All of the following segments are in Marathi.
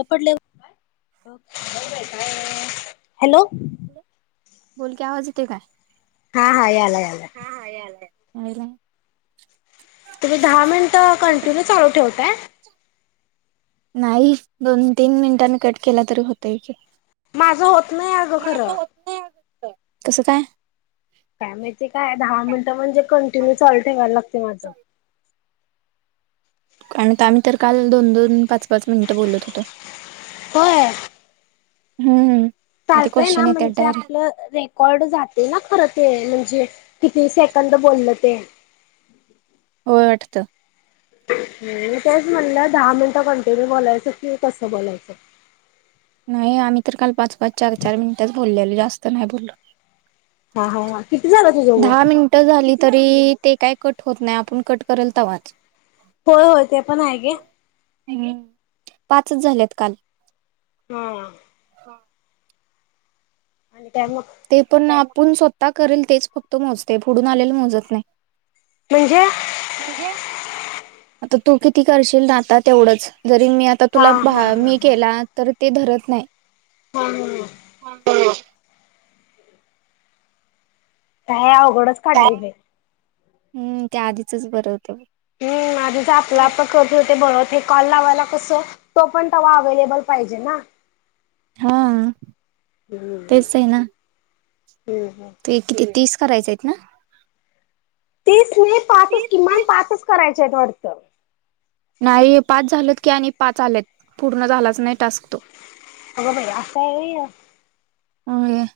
कपडले हॅलो. बोल की आवाज येतोय काय? हां यालाय याला. य नाहीरं. तुम्ही दहा मिनिट कंटिन्यू चालू ठेवताय. नाही दोन तीन मिनिटांनी कट केला तरी होतय की माझं होत नाही अगं खरं. कसं काय? काय माहिती काय दहा मिनिटं म्हणजे कंटिन्यू चालू ठेवायला लागते माझ आणि आम्ही तर काल दोन दोन पाच पाच मिनिटं बोलत होतो. होय. हं हं. चालतय ना म्हणजे आपलं रेकॉर्ड जाते ना खरं ते म्हणजे किती सेकंद बोलल ते. पठत. मी तेच म्हणलं दहा मिनिटं कंटिन्यू बोलायचं कि कसं बोलायचं. नाही आम्ही तर काल पाच पाच चार चार मिनिटच बोललेल जास्त नाही बोललो. हां हां हा किती झालं तु दहा जवळ मिनिटं झाली तरी ते काय कट होत नाही, आपण कट करल तवाच. होय होय ते पण आहे घे. हम्म पाचच झाल्यात काल. हं. हा. आणि काय मग तेपण आप पुण स्वतः करंल तेच फक्त मोजतंय, पुढून आलेलं मोजत नाही. म्हणजे म्हणजे? आता तू किती करशील ना आता तेवढंच. जरी मी आता हा तुला हा भा हा मी हा केला, तर ते धरत न्हाय. [inaudible] हा हा काय अव घडच काढलंय बाई. हम्म त्याआधीचच बरं होतं. हम्म आधीच आपलं आपलं करत होत ते बर. तो कॉल लावायला कसं तोपण तवा अवेलेबल पाहिजे ना. हां. [inaudible] हम्म ते किती तीस करायचं आहेत ना? तीत नाही, पाचच किमान पाचच करायचे आहेत वाटतं. नाही पाच झालेत की आणि पाच आलेत, पूर्ण झालाच नाही टास्क तो. अगं बाई असं हाय व्हय हे? ओय.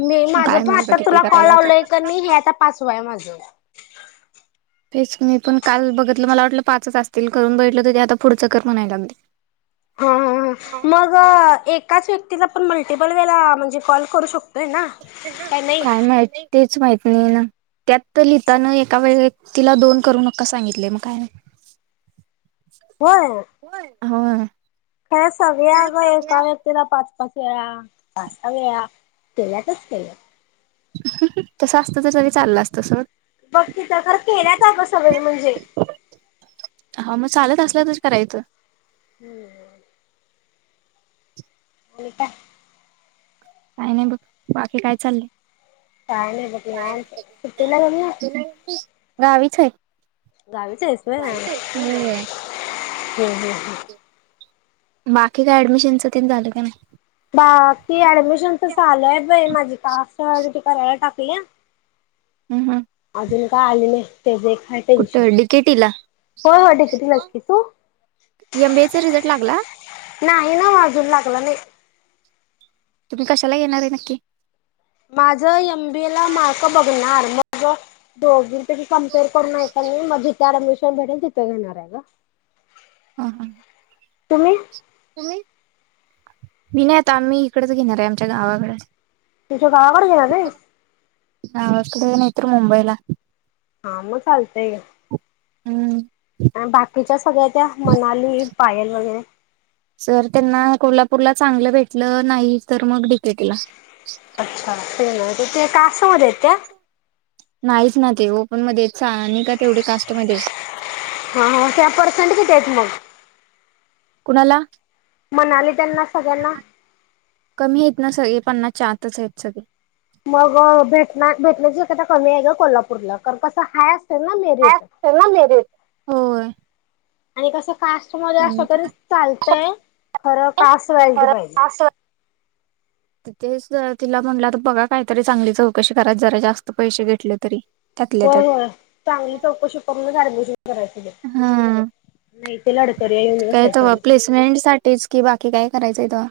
मी माझंपण आता तुला कॉल लावलंय का नाही, हे आता पाचव आहे माझं. तेच मी पण काल बघतलं, मला वाटलं पाचच असतील. करून बघितल, तर ते आता पुढचं कर म्हणाय लागलंय. हा हा हा मग एक काच व्यक्तीला आपण मल्टिपल वेळेला म्हणजे कॉल करू शकतो काय माहित, तेच माहित नाही ना, त्यात तर लिहितांना एका वेळेत तिला दोन करू नका सांगितलंय, मग काय? होय. होय. काय सागूया अग, एका व्यक्तीला पाच पाच [unintelligible] केल्यातच केल्यात. तसं असतं त तरी चाललं असतं सर बघ तिथं खर केल्यात अग सगळी म्हणजे हा मग चालत असल तर करायचं. हम्म. आणि काय? काही नाही बघ, बाकीे काय चाललंय? काय नई बघ निवांत, सुट्टीला गेली नईस? गावीच हाय. गावीच आहेस होय [unintelligible] हम्म हम्म हू. बाकी काय ऍडमिशनचं तेन झालं काय नाय? बाकी ऍडमिशनच चालू आय बई, माझी कास्ट व्हॅलिडीटी कराय टाकल्या. हम्म ह. अजून काय आली नई. कुठ डी के टी ला? होय होय डिग्रीलाच [unintelligible] की तू एम बी ए रिझल्ट लागला. नाही न्हवं, आजुन लागला नई. तुम्ही कशाला घेणार आहे नक्की? माझं एम बी ए ला मार्क बघणार, म ग दोगी पेकी कॅम्पेर करून हाय काय नई, मग जीत [unintelligible] अ‍ॅडमिशन भेटेल तिथ घेणाराय गं. हा हा. तुम्ही? तुम्ही, मी नई आता मी हिकडचं घेणार आय आमच्या गावाकड तुमच्या गावाकडं घेणार [unintelligible] गावाकडं नाही तर मुंबईला हा मग चालतंय य हम्म. आन बाकीच्या स सगळ्या त्या मनाली, पायल वगैरे सर त्यांना कोल्हापूरला चांगलं भेटलं नाही, तर मग डी के टी ला अच्छा! [unintelligible] ते कास्टमध्ये येत्या नाहीच ना ते ओपन मध्येत, सानिका तेवढी कास्टमधे ये हा हा तिला परसेंट किती हायत मग? कुणाला? मनाली त्यांना सगळ्यांना सग पणनाच्या आतच आहेत सग मग भेट भेटण्याची कमी आहे ग कोल्हापूरला तर कस हा हाय असते ना मेरीट होय. आणि कसं? कास्ट मध्ये त्याने असं तरी चालतय खरं कास्ट व्हॅलिडीटी पाहिजे. तिथेच तिला म्हणलं तर बघा काहीतरी चांगली चौकशी कराय जरा जास्त पैसे घेतले तरी त्यातल्या त्यात होय होय चांगली चौकशी करूनच ऍडमिशन करायचं. हा नाही ते लढतरी येऊन काय बसायच्या मग. प्लेसमेंट साठीच कि बाकी काय का. करायचंय त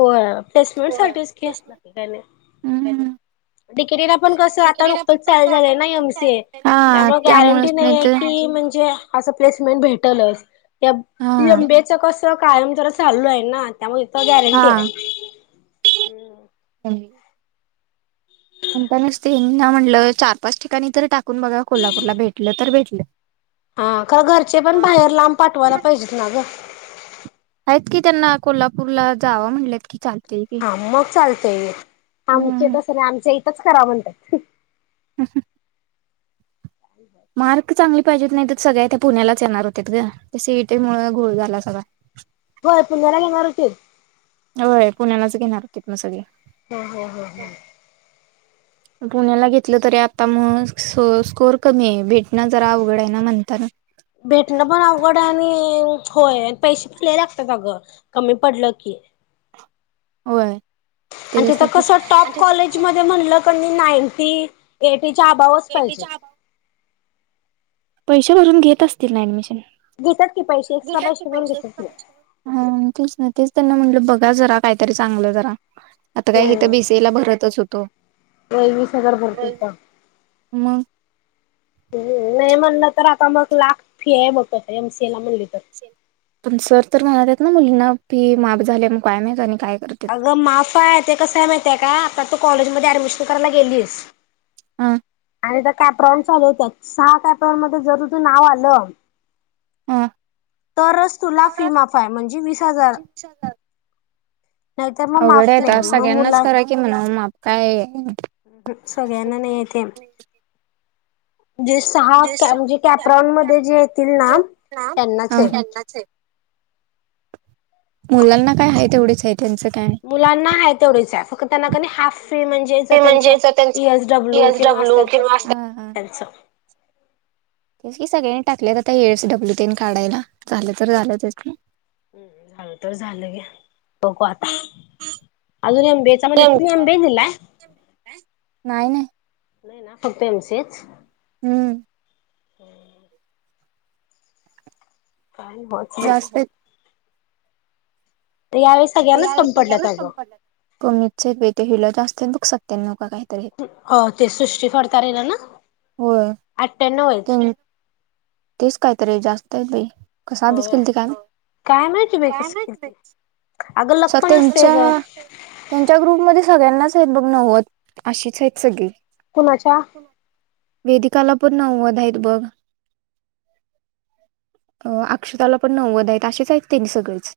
हो प्लेसमेंट सर्टिफिकेटक् का हम्म. तिकेटीला पण कस आता नुकतच चाल झालंय ना एमसी ए हा त्यामुळे गॅरंटी त्यामुळेच नाही आहे तर की म्हणजे असं प्लेसमेंट भेटलच. हा [unintelligible] कायम ज चालू आहे ना त्यामुळे हा. हम्. ह्. म्हणता नसते ना म्हटलं चार पाच ठिकाणी तर टाक ून बघा कोल्हापूरला भेटलं तर भेटलं. हा खर घरचे पण बाहेर लांब पाठवायला पाहिजेत ना ग. आहेत की त्यांना कोल्हापूरला जावं म्हणलेत की चाल हा म चालत तय आमच्या हम्म. इथा आस नाही आमच्या च करा म्हणत्यात [unintelligible] मार्क चांगली पाहिजेत नाही त सगळया त्या पुण्यालाच येणार होतीत ग ते सी. इ. टी मुळ घोळ झाला सगळा होय पुण्याला घेणार होतीत? येणार होतीत न सगळी हा, हा, हा, हा. पुण्याला घेतलं तरी आता मग स्कोर कमी आहे भेटणं जरा अवघड आहे ना म्हणताना भेटण पण आवघड आणि होय आणि पैसे पण लई लागतात अगं कमी पडलं की होय आणि तिथ कस त्याच्यासाठीच टॉप कॉलेज मध्ये म्हणलं त्यांनी नायटी येट तेच्या अबावच पाहिजे पैसे भरून घेत असतील ना ऍडमिशन घेत्यात हा तेच ना तेच त्यांना म्हटलं बघा जरा काय तरी चांगलं जरा आता काय हीत बी. हम्म सी. ए. ला भरतच होतो. वीस हजार भरते मगं [unintelligible] नाई म्हणलं तर आता मग लाख फी आहे बघ आता एम. सी. ए ला म्हणली तर. पण सर तर म्हणनालेत ना मुलींना फी माप झाली मग काय माहिती आणि काय करतेत अगं माफ आहे. ते कस आहे. माहिती ये काय? त तू कॉलेजमध्ये ऍडमिशन करायला गेलीस हा आणि त्या कॅप्रोन चालू होत्यात सहा कॅप्रोन मध्ये जर तु नाव आलं हा तरच तुला फी माफ आहे म्हणजे वीस हजार नाहीतर मग अवघड माफ आहे आता नाही मग सगळ्यांनाच मुला करा की म्हणावं माफ काय सगळ्यांना नाही येते. जे सहा म्हणजे कॅपरॉन मध्ये जे येतील ना त्यांनाच ये. मुलांना काय हाय तेवढे मुलांना हाय तेवढच हाय. फक्त त्यांना कणय हाफ फी म्हणजे ज त्यांच इ एस डब्ल्यू एस किंवा डब्ल्यू असतात ब किंवा ते हा हा त्यांच तेच की सगळ्यांनी टाकलेत आता ए एस डब्ल्यू तेन काढायला झालं तर झालंच त्यात ना हम् झालं तर झालं गे बघु आत अजून एम डी ए चा तुम्ही एम डी ए केलाय? नाही नाही नाही ना फक्त एम सी ए च. हुं हुं जास्त [unintelligible] बाई यावेळी सगळ्यांनाच यावेळी कमी सगळ्या ना पडल्यात च कमी अगं पडलेत कमी च आहेत‌‌ बई त्या हिला जास् तेन बग सत्यानव हो ते सृष्टी फडतारे ना होय आठ्यानव येत ते तेच कायतरी जास्त आहेत बाई. कसा अभ्यास केलता काय माहित, काय माहिती बाई काय कसं माहित केलती अगं लक बाई पण असतंय ग तेनच्या ग्रुप मध्ये सगळ्यांनाच आहेत मग‌ नव्वद - अशीच आहेत सगळी. कुणाच्या? वेदिकाला पण नव्वद आहेत बघ. अ अक्षताला पण नव्वद आहेत असेच आहेत त्यांनी सगळेच.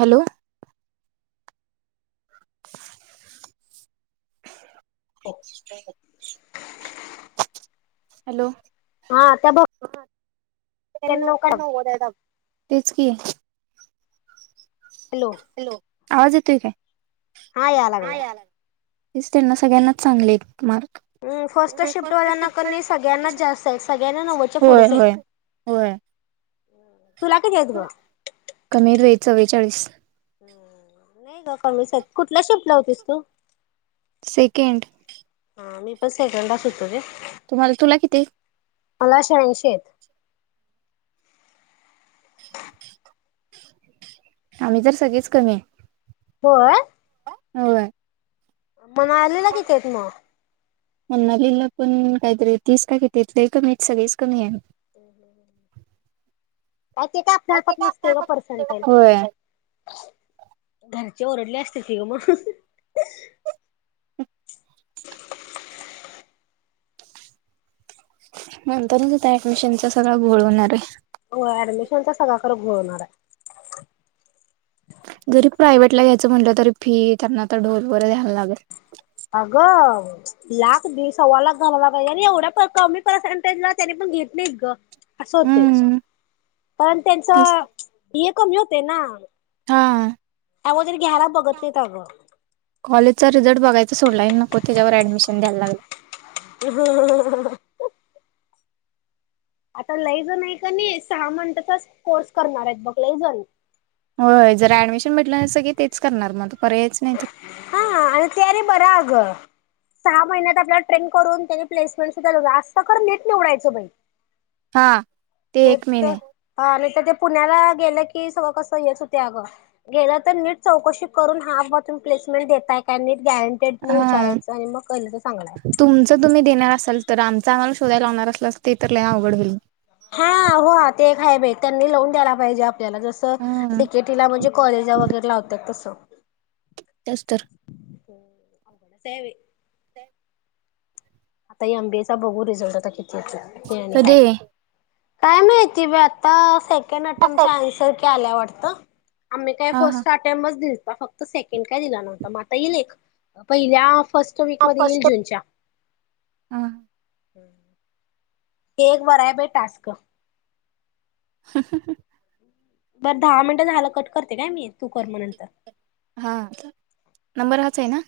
हॅलो हॅलो हा आता बग ते लोकांना नव्वद आहेत अगं. तेच की हॅलो आवाज येतोय काय? आ यालागलाय हेच त्यांना सगळ्यांनाच चांगले आहेत मार्क. हम्म, फर्स्ट शिफ्टवाल्याना कनी नाही सगळ्यांनाच जास्त आहे सगळ्यांना नव्वदच्या होय पुढेच आहेत. होय होय तूला किती येत ग? कमी आहेत बाई चव्वेचाळीस नाही ग कमीच येत कुठल्या शिफ्टला होतीस तू? सेकंड मी पण सेकंडाच होतो. तुम्हाला तुला किती? मला शहाऐंशी आहेत. आम्ही तर सगळीच कमी आहे. होय. होय. म, मालिला कितेत म? मण्नालीला पण काहीतरी तीस काय कितीत, लय कमीत सगळीच कमी येत [inaudible] काय ते आपल्या हातात नसतंय पर्सेंटाइल होय - ओरडल्या असतील की गं म हाह हाह म्हणतानाच होता ऍडमिशनचा सगळा घोळ होणार आहे. हो ऍडमिशनचा सगळा खरं घोळ होणारय जरी प्रायवेटला घ्यायचं म्हटलं तरी फी त्यांना तर ढोल वगैरे द्यायला लागेल. अगं लाख दि सव्वा लाख पाहिजे आणि एवढ्या प कमी पर्सेंटेजला त्यानी पण घेत नाही गं असं होतेय, हम्म पण त्यांच तेच हे कमी होते ना? हा अगोदर घ्यायला बघत नाहीत अगं. कॉलेजचा रिझल्ट बघायच. सोडलायही नको त्याच्यावर ॲडमिशन द्यायला लागला. हम. आता लैजण आहे कनी सहा मंंथचाच कोर्स करणार आहेत बघ लैजण होय जरा ऍडमिशन भेटलं सगळी तेच करणार मग पर्यायच नाही तर हा आणि ते आणि बरा अगं. सहा महिन्यात आपल्याला ट्रेन करून त्यांनी प्लेसमेंट सुद्धा असतं खरं नीट निवडायचं बाई हा ते नेट एक तर महिने हा नाही तर ते पुण्याला गेलं की सगळं कसं हेच होत अगं गेलं तर नीट चौकशी करून हा ब प्लेसमेंट देताय काय नीट गॅरंटेड न हा विचारायचं आणि मग केलं तर चांगलं आहे. तुमचं तुम्ही देणार असाल तर आमचं आम्हाला लावणार असलास ते तर लय अवघड होईल. हा हो ते एक हाय बाई त्यांनी लावून द्यायला पाहिजे. त्याला जसं हा डिकेटीला म्हणजे कॉलेजला वगैरे लावतात तसं. [unintelligible] तेच तर हो अवघडच हाय बाई. आता एमबीएचा बघू रिझल्ट आता कि ते आणिकाय. कधी काय माहिती बाई आता से आटेमचा आन्सर आल्या वाटतं. आम्ही काही हा हा फर्स्ट अटेमच दिल. फक्त सेकंड काय दिला नव्हता म आता येईल पहिल्या फर्स्ट वीकमध्ये येईल जूनच्या हा. [inaudible] एक बराय बाई टास्क. ह [inaudible] बरं दहा मिनटं झालं कट करते काय मी तू कर मग नंतर. हा नंबर हाच आहे ना?